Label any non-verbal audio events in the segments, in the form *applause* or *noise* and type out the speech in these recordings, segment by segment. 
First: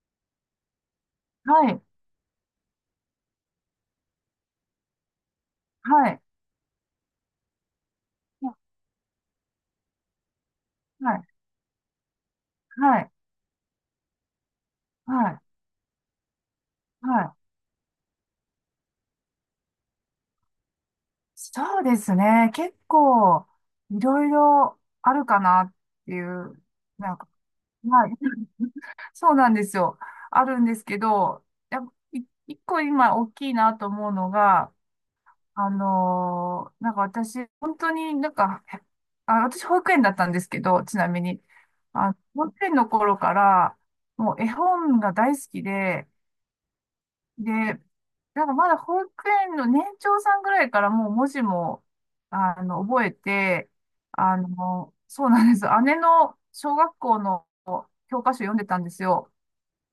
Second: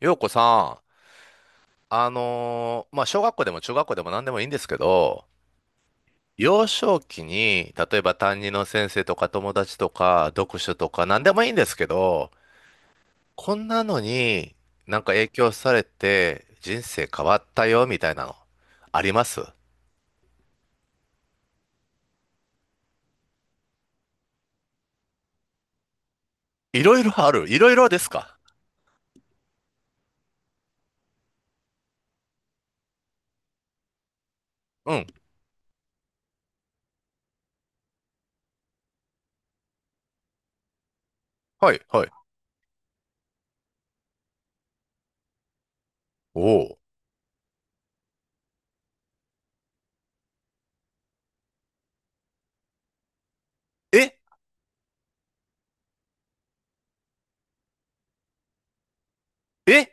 ようこさん、はい、小学校でも中学校でも何でもいいんですけど、はい、幼少期に、例えば担任の先生とか友達とか読書とかは何い、でもいいんですけど、はい、こんなのには影い、響されて人生は変い。わったよみたいなの、あります？そうですね。結構、いろいろあるかなっていう、いろいろなんか、ある？いろいろではすい、か？ *laughs* そうなんですよ。あるんですけど、やっぱい一個今大きいなと思うのが、うん。なんか私、本当にあ、私保育園だったんですけど、ちなみに、はい、はい。あ、保育園の頃から、もう絵本が大好きで、おお。で、なんかまだ保育園の年長さんぐらいからもう文字も、覚えて、えそうなんです。姉の小学校の教科書読んでたんですよ。え？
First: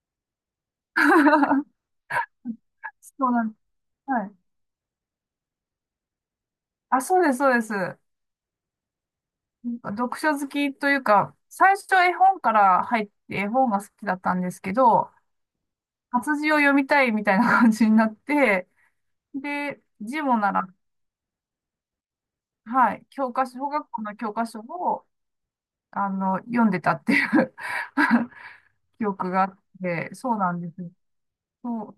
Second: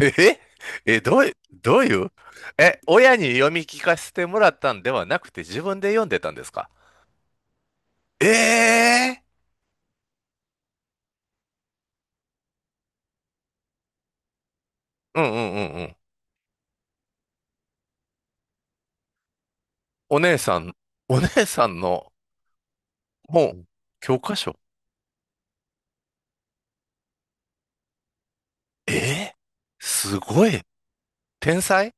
ええ、*laughs* そどういう、え、親うになん読でみす。聞かせてはい。もらったんではなくて自分で読んでたんですか？あ、そうです、そうです。なええんか読書好きというか、最初絵本から入って絵本が好きだったんですけど、ー、うんうんうんうん。活字を読みたいみたいな感じになって、で、お字姉もなさら、ん、お姉さんの、はい、教科も書、う小学校の教科教科書。書を、読んでたっていう え *laughs* 記憶えがあっー、て、すそうごなんい。です。天そ才。う。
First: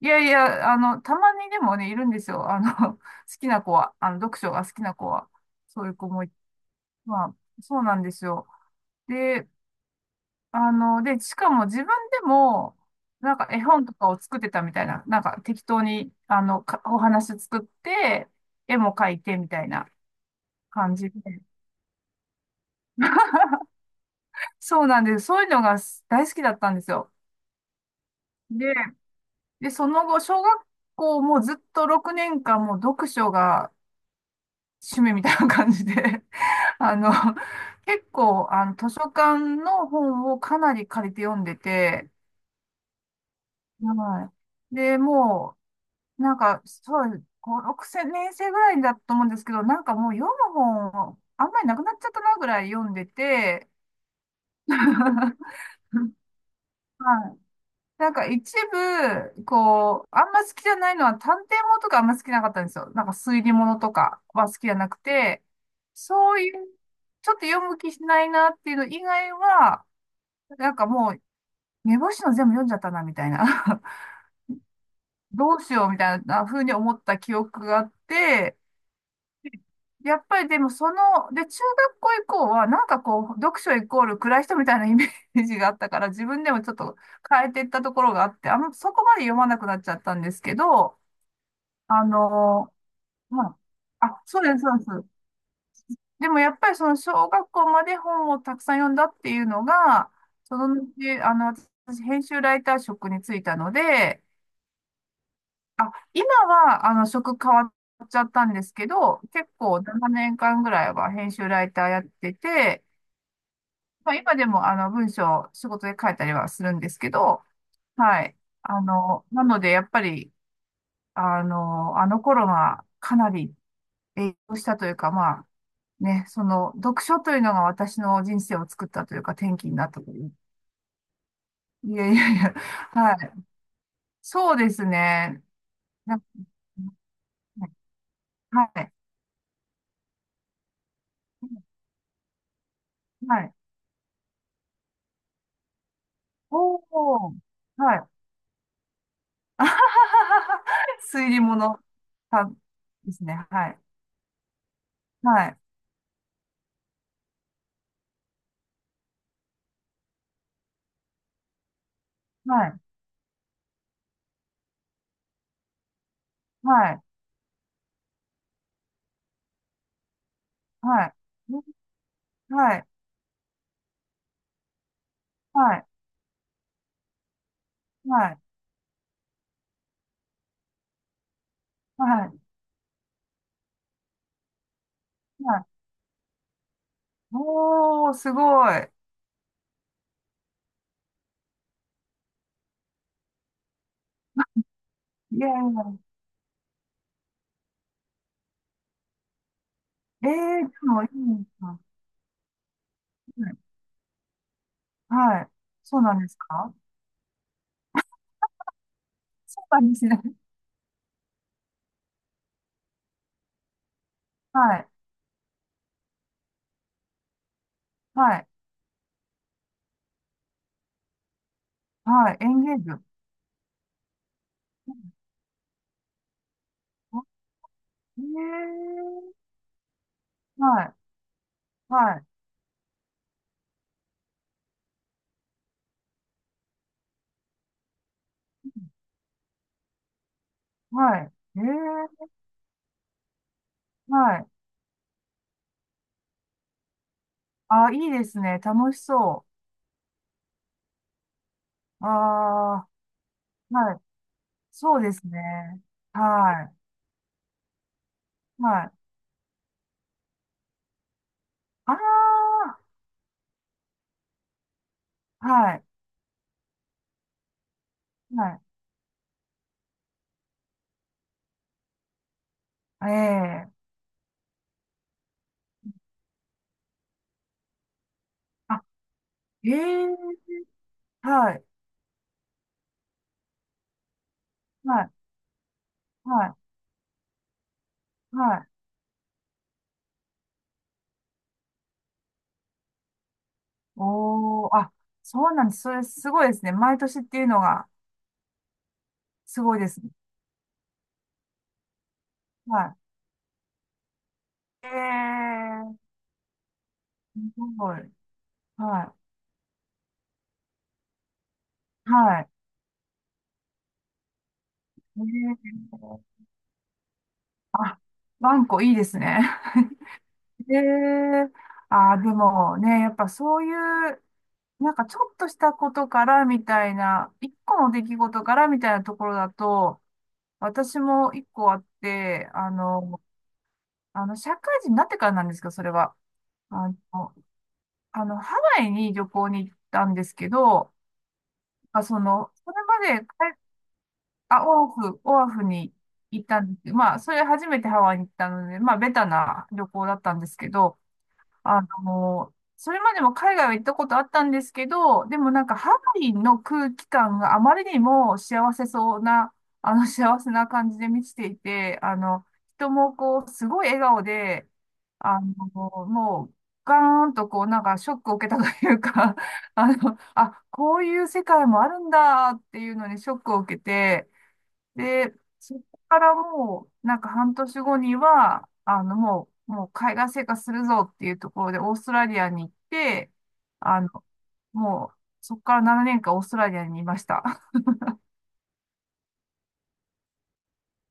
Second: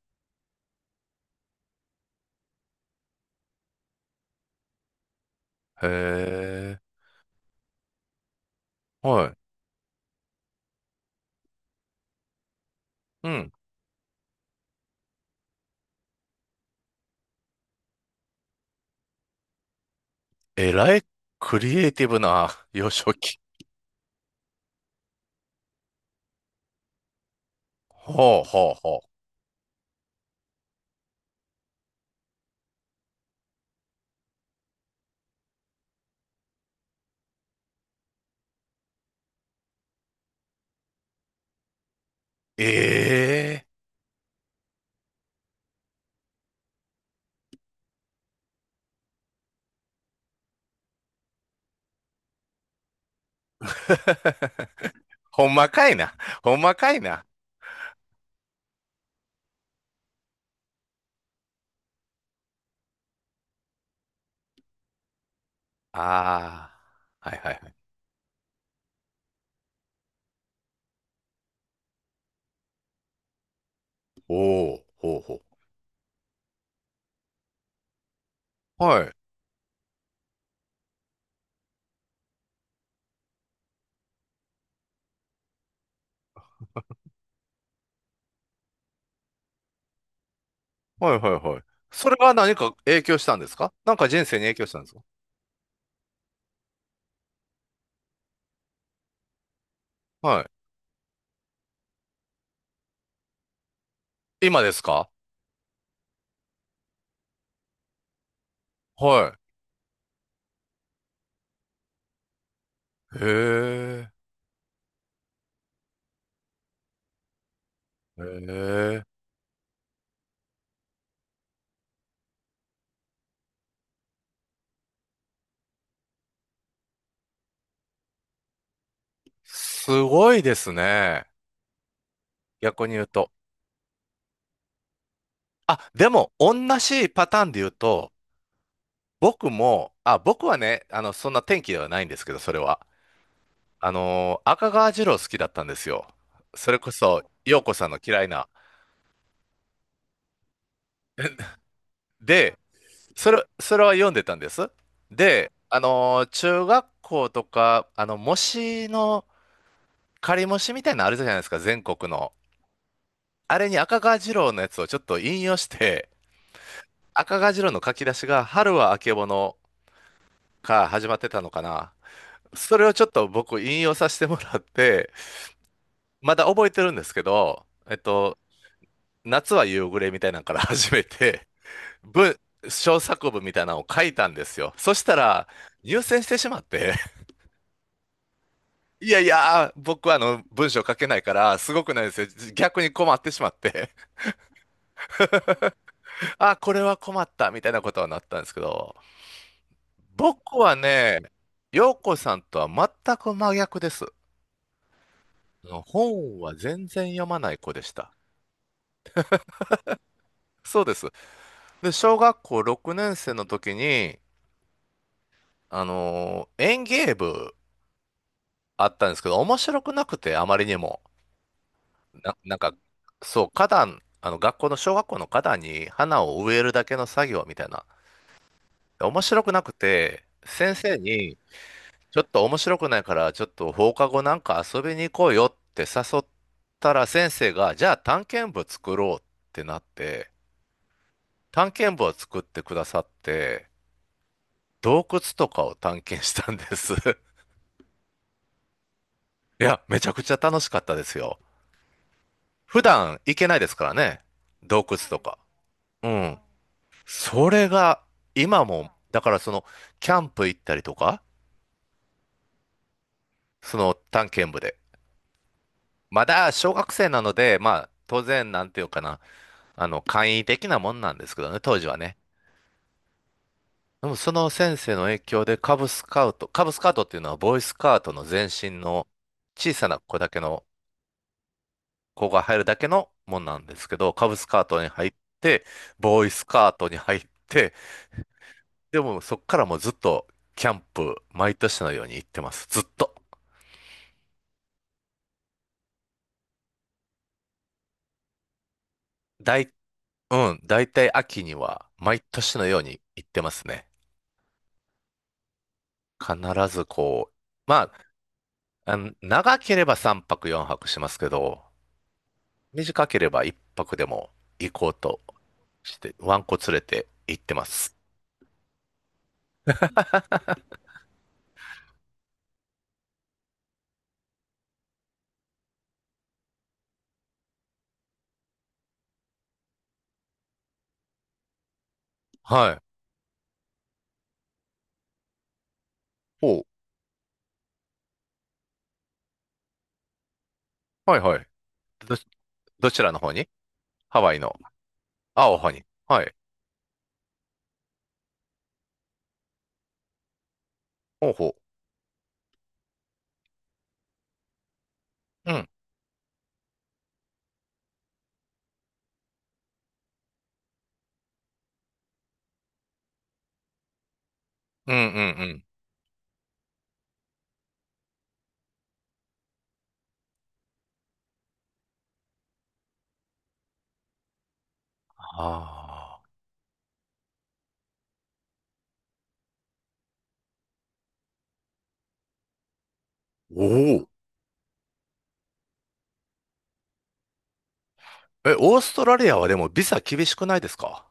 いやいや、たまにでもね、いるんですよ。好きな子は、読書が好きな子は、そへういう子もい、え、まあ、そうなんですよ。はい。で、で、しかも自分でも、うなんかん。絵本とかを作ってたみたいな、なんか適当に、かお話作って、絵も描いてみたいなえ感らい。じで。クリエイティブな *laughs* 幼少期。そうなんです。そういうのが大好きだったんですよ。ほうほでうほで、その後、小学校もずっと6年間もう読書が趣味みたいな感じで *laughs* あの、結構、図書館の本をかなり借りて読んでて、う。ええはい。で、もう、なんか、そう、5、6年生ぐらいだと思うんですけど、なんかもう読む本、あんまりなくなっちゃったなぐらい読んでて、ー。 *laughs* *laughs* はほんまかいな。ほんまかいな。い。なんか一部、こう、あんま好きじゃないのは探偵物とかあんま好きなかったんですよ。なんか推理物とかは好きじゃなくて、そういう、ああ。ちょはっいとはい読はい。む気しないなっていうの以外は、なんかもう、目星の全部読んじゃったな、みたいな。*laughs* おお、ほうほどうしよう、みたいな風に思った記憶があって、う。はい。やっぱりでもその、で、中学校以降は、なんかこう、読書イコール暗い人みたいなイメージがあったから、自分でもちょっと変えていったところがあって、あんまそこまで読まなくなっちゃったんですけど、はいはいはい。あそれは何かの、影響したんですまか？なんあ、かあ、人生そにうで影す、響しそうたんでですか？す。でもやっぱりその小学校まで本をたくさん読んだっていうのが、はその後、あの、私、編集ライター職に就いたので、い。今ですか？あ、今は、職変わっちゃったんですけど、は結構7年間ぐらいは編集ライターやってて、い。へえ。まあ、今でも、文章、仕事で書いたりはするんですけど、へはい。え。なので、やっぱり、あの頃がかなり影響したというか、まあ、ね、その、読書というのが私の人生を作ったというか、転機になったすという。ごいですね。いやいやいや、逆に言うはと。い。そうですね。あ、でなも、同じパターンで言うと、はい。僕はね、あの、そんな天気ではないんですけど、それは。はい。あのー、赤川次郎好きだったんですよ。そおれこそ、お、陽子さんはのい。嫌いな。あはははは推理物さんで、ですね。はそい。れは読んでたんです。はで、い。あのー中学校とか、あの、模試の、仮模試みたいなのあるじゃないですか、全国の。はい。あれに赤川次郎のやつをちょっと引用して、はい。赤が白の書き出しが春はあけぼのからは始まっい。てたのかな。そはれい。をちょっと僕引用させてもらって、はい。まだ覚えてるんですけど、はい。夏は夕暮れみたいなのから始めて、は文、い。小作文みたいなのを書いたんですよ。そしたら、はい。入選してしまって、おー、すごい。いやいや、僕はあの文章書けないから、すごくないですよ。逆に困ってしまって、いやいや。あ、これは困ったみたいなことはなったんですけど、え僕ー、はでもいね、いな。陽子さんとは全くは真い。逆です。はい。のそうなんです本はか全然読まない子でした。そうなんですね。そうです。で、小学校6年生の時に、*laughs* はい。あのー園芸部はい。あったんですけど、面白くなくて、あまりにも。はい。エなんンか、ゲージそう、花壇、あの、学校の小学校の花壇に花を植えるだけの作業みたいな。ええ面白くなくて、先はい。生に、はちょい。っと面白くないから、ちょっと放課後なんか遊びに行こうよって誘ったら、先生が、じゃあ探検部作ろうってなって、はい。探検部をええ作ってくださって、はい。洞窟とかを探検したんです。*laughs* あ、いいですね。楽しそいや、めちゃくちゃ楽しかったですよ。う。普あ段行けないですあ、からはい。ね。洞窟そうでとすか。ね。うん。はそれが、今い。はも、い。だからその、キャンプ行ったりとか、あその探検部で。あ、はい。まだ小学生なので、まあ、当然、はなんていうかな、あの、簡易的なもんなんですけどね、当時はね。い。ええでもその先生の影響でカブスカウトっていうのはボーイスカウトの前身あ、のえ小さなえ子だけのはい。子が入るだけのもんなんですけど、カブスカートには入い。って、ボーイスはい。カートに入って、はい。でもそっからもうずっとキャンプ、毎年のように行ってます。ずっと。おーあ、そうなんです。それすごいですね。毎年っていうのがだすい、ごいですね。うん、だいたい秋には毎年のようはに行ってますね。い。ええ必ずこう、すまごい。あ、あのは長ければ3泊4泊しますけど、い。はい。短ければ1泊でも行こうとねして、ワえンコ連れて行ってます。ワンコいいですね。*laughs* ええああ、でもね、やっぱそういう、なんかちょっとしたことからみたいな、一個の出来事からみたいなところだと、私も一個あって、はい。社会人になってからなんですけど、それは。おう、あの、あのハワイに旅行に行ったんですけど、はいはい。まあ、ど、その、それどまちらので方に？海ハワイの。あ、オアフ、オアあ、おフはに。にはい。行ったんですけど、まあ、それ初めてハワイに行ったので、まあ、ベタな旅行だったんですけど、ほうほそれまでも海外は行ったことあったんですけど、でもう。うなんん。かハワイの空気感があまりにも幸せそうな、幸せな感じで満ちていて、人もこう、すごい笑顔で、うん、うん、あうの、ん。もう、ガーンとこう、なんかショックを受けたというか、あ、こういう世界もあるんだっていうのにショックを受けて、で、そこあかあ。らもう、なんか半年後には、もう海外生活するぞっていうところでオーストラリアに行って、おあお。の、もう、そこから7年間オーストラリアにいました。*laughs* え、オーストラリアはでもビザ厳しくないですか？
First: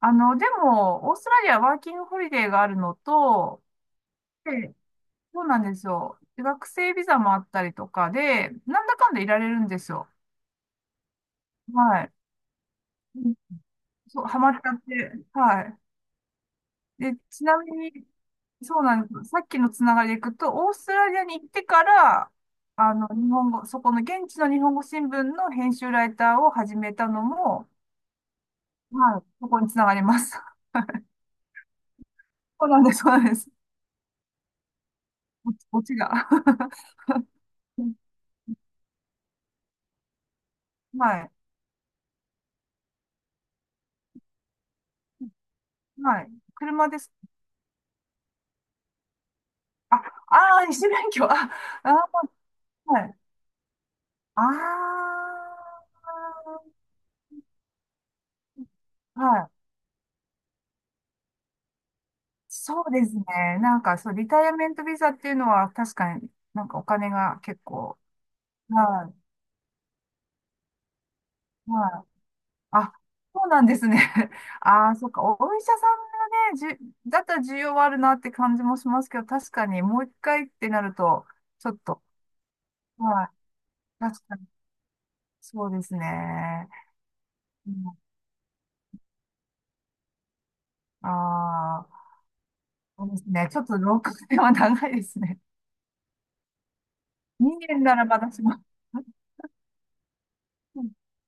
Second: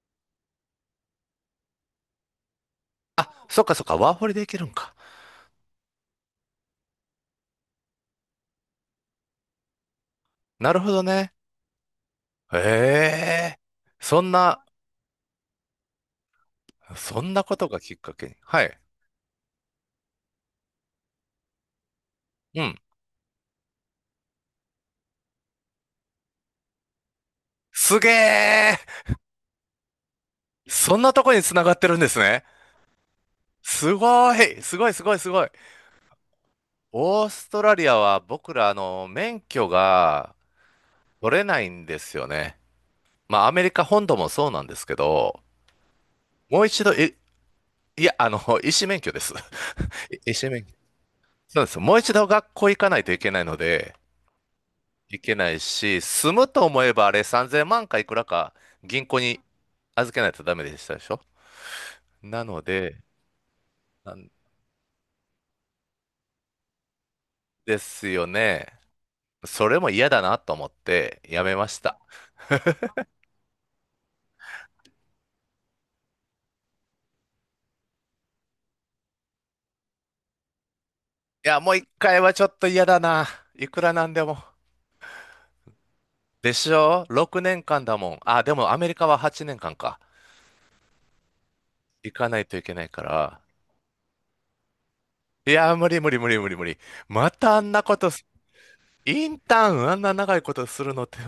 でも、オーストラリアはワーキングホリデーがあるのあ、そと、っかそっか、ワーホリで行けるんでか。そうなんですよ。で学生ビザもあったりとかで、なんだかんだいられるんですよ。なるほどね。はい。へうんえ。そそう、んハマっな、ちゃって、はい。で、そんなちこなとみがきっに、かけに。はい。そうなんです。さっきのつながりでいくと、オーストラリアに行ってから、うん。日本語、そこの現地の日本語新聞の編集ライターを始めたのも、すげえ。はい、そこにつながります。*laughs* そんなとこに繋がってるんですね。そうなんです、そうなんです。すごい。すごい、すごい、すごい。オチが。*laughs* オーストラリアは僕ら、あの、免許がはい、取れないんですよね。まあ、アメリカ本土もそうなんですけど、はい。もう一車度、です。え、いや、あの、*laughs* 医師免許です。あ、*laughs* 医師あ免ー、許。二種免許。あ、そうです。あもう一度ー、学校行かなはいとい。いけないので、あいけないし、住むと思えばあれ3000万かいくらか銀行ー、にはい。預けないとダメでしたでしょ？なのそうで、ですね。なんか、そなう、リんタイアメントビザっていうのは、確かになんかお金が結で構、すよね。はそれも嫌だなと思ってやめまい、した。はい。あ、そうなんですね。*laughs* ああ、そっか。お医者さんがね、じゅ、だったら需要はあるなって感じもしますけど、確かにもう一回ってなると、いや、ちょもうっ一と、回はちょっと嫌だはな。い。いくらなんで確かも。に、そうですでしね。ょ？ 6 年う間だん、もん。あ、でもアメリカは8年間かんか。ああ、行かないといけないかそうですら。ね。ちょっと6年は長いですね。いや、無理無理無理無理無理。またあん2な年なこらとまだします。インターンあんな長いことうすんるのって *laughs*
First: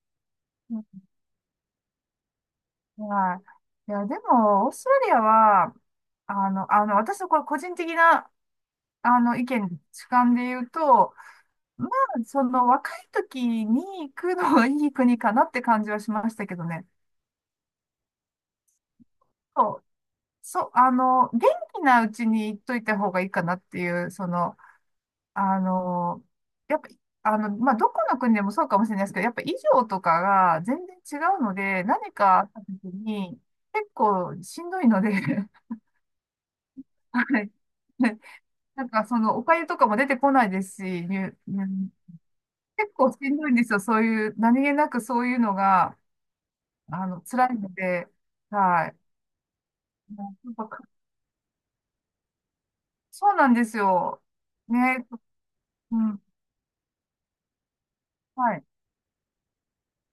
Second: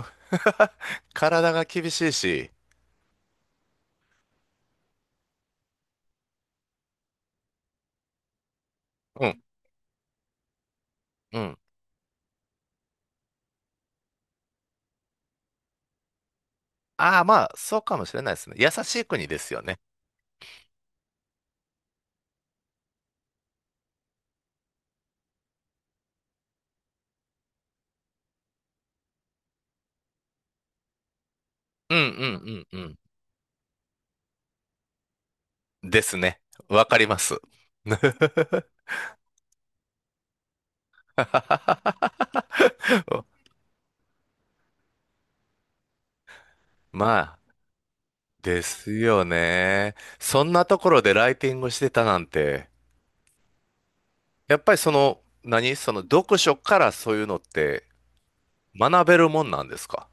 うん体が厳しいし。はい。いや、でも、オーストラリアは、私のこれ個人的な、うん、意見、主観で言うと、うん。まあ、その若い時に行くのはいい国かなって感じはしましたけどね。ああ、まあ、そうかもしれないですね。優しい国ですよそね。う、そう、元気なうちに行っといた方がいいかなっていう、その、あの、やっぱ、まあ、どこの国でもそうかもしれないですけど、やっぱ衣装とかが全然違うので、うん、う何かあったん、う時ん、に結構しんどいので *laughs* うん。ですね。わかります。はい。*laughs* *laughs* なんかそのお粥とかも出てこないですし、うん結構しんどいんですよ。そういう、何気なくそういうのが、まあ、辛いので、ではすい。よね。もそうんやっなぱとかころでライティングしてたなんて、そうなんですよ。やっぱりそね、の、何そのうん、読書からそういうのってはい。学べるもんなんですか？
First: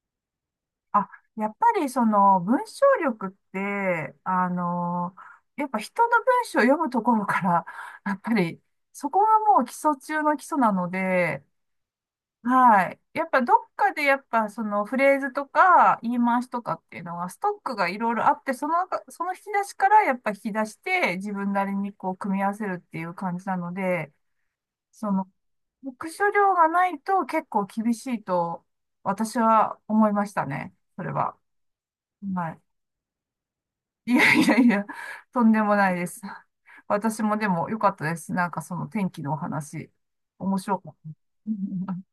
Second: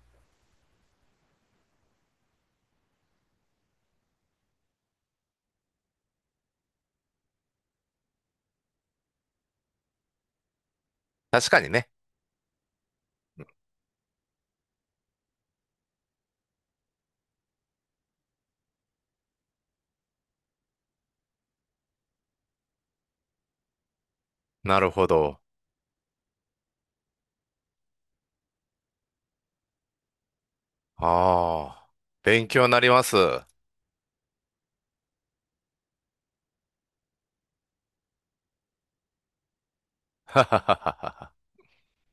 あ、やっぱりその文章力って、やっぱ人の文章を読むところから、*laughs* やっぱりそこがもう基礎中の基礎なので、確かにね。はい。やっぱどっかでやっぱそのフレーズとか言い回しとかっていうのはストックがいろいろあって、その引き出しからやっぱ引き出して自分なりにこう組み合わせるっていう感じなので、なるほその、ど。読書量がないと結構厳しいと私は思いましたね。それは。ああ、勉はい。強になります。*laughs* はいやいやいや、とんでもないです。私もでも良かったです。なんかその天気のお話、はは面は白かった。は。*laughs*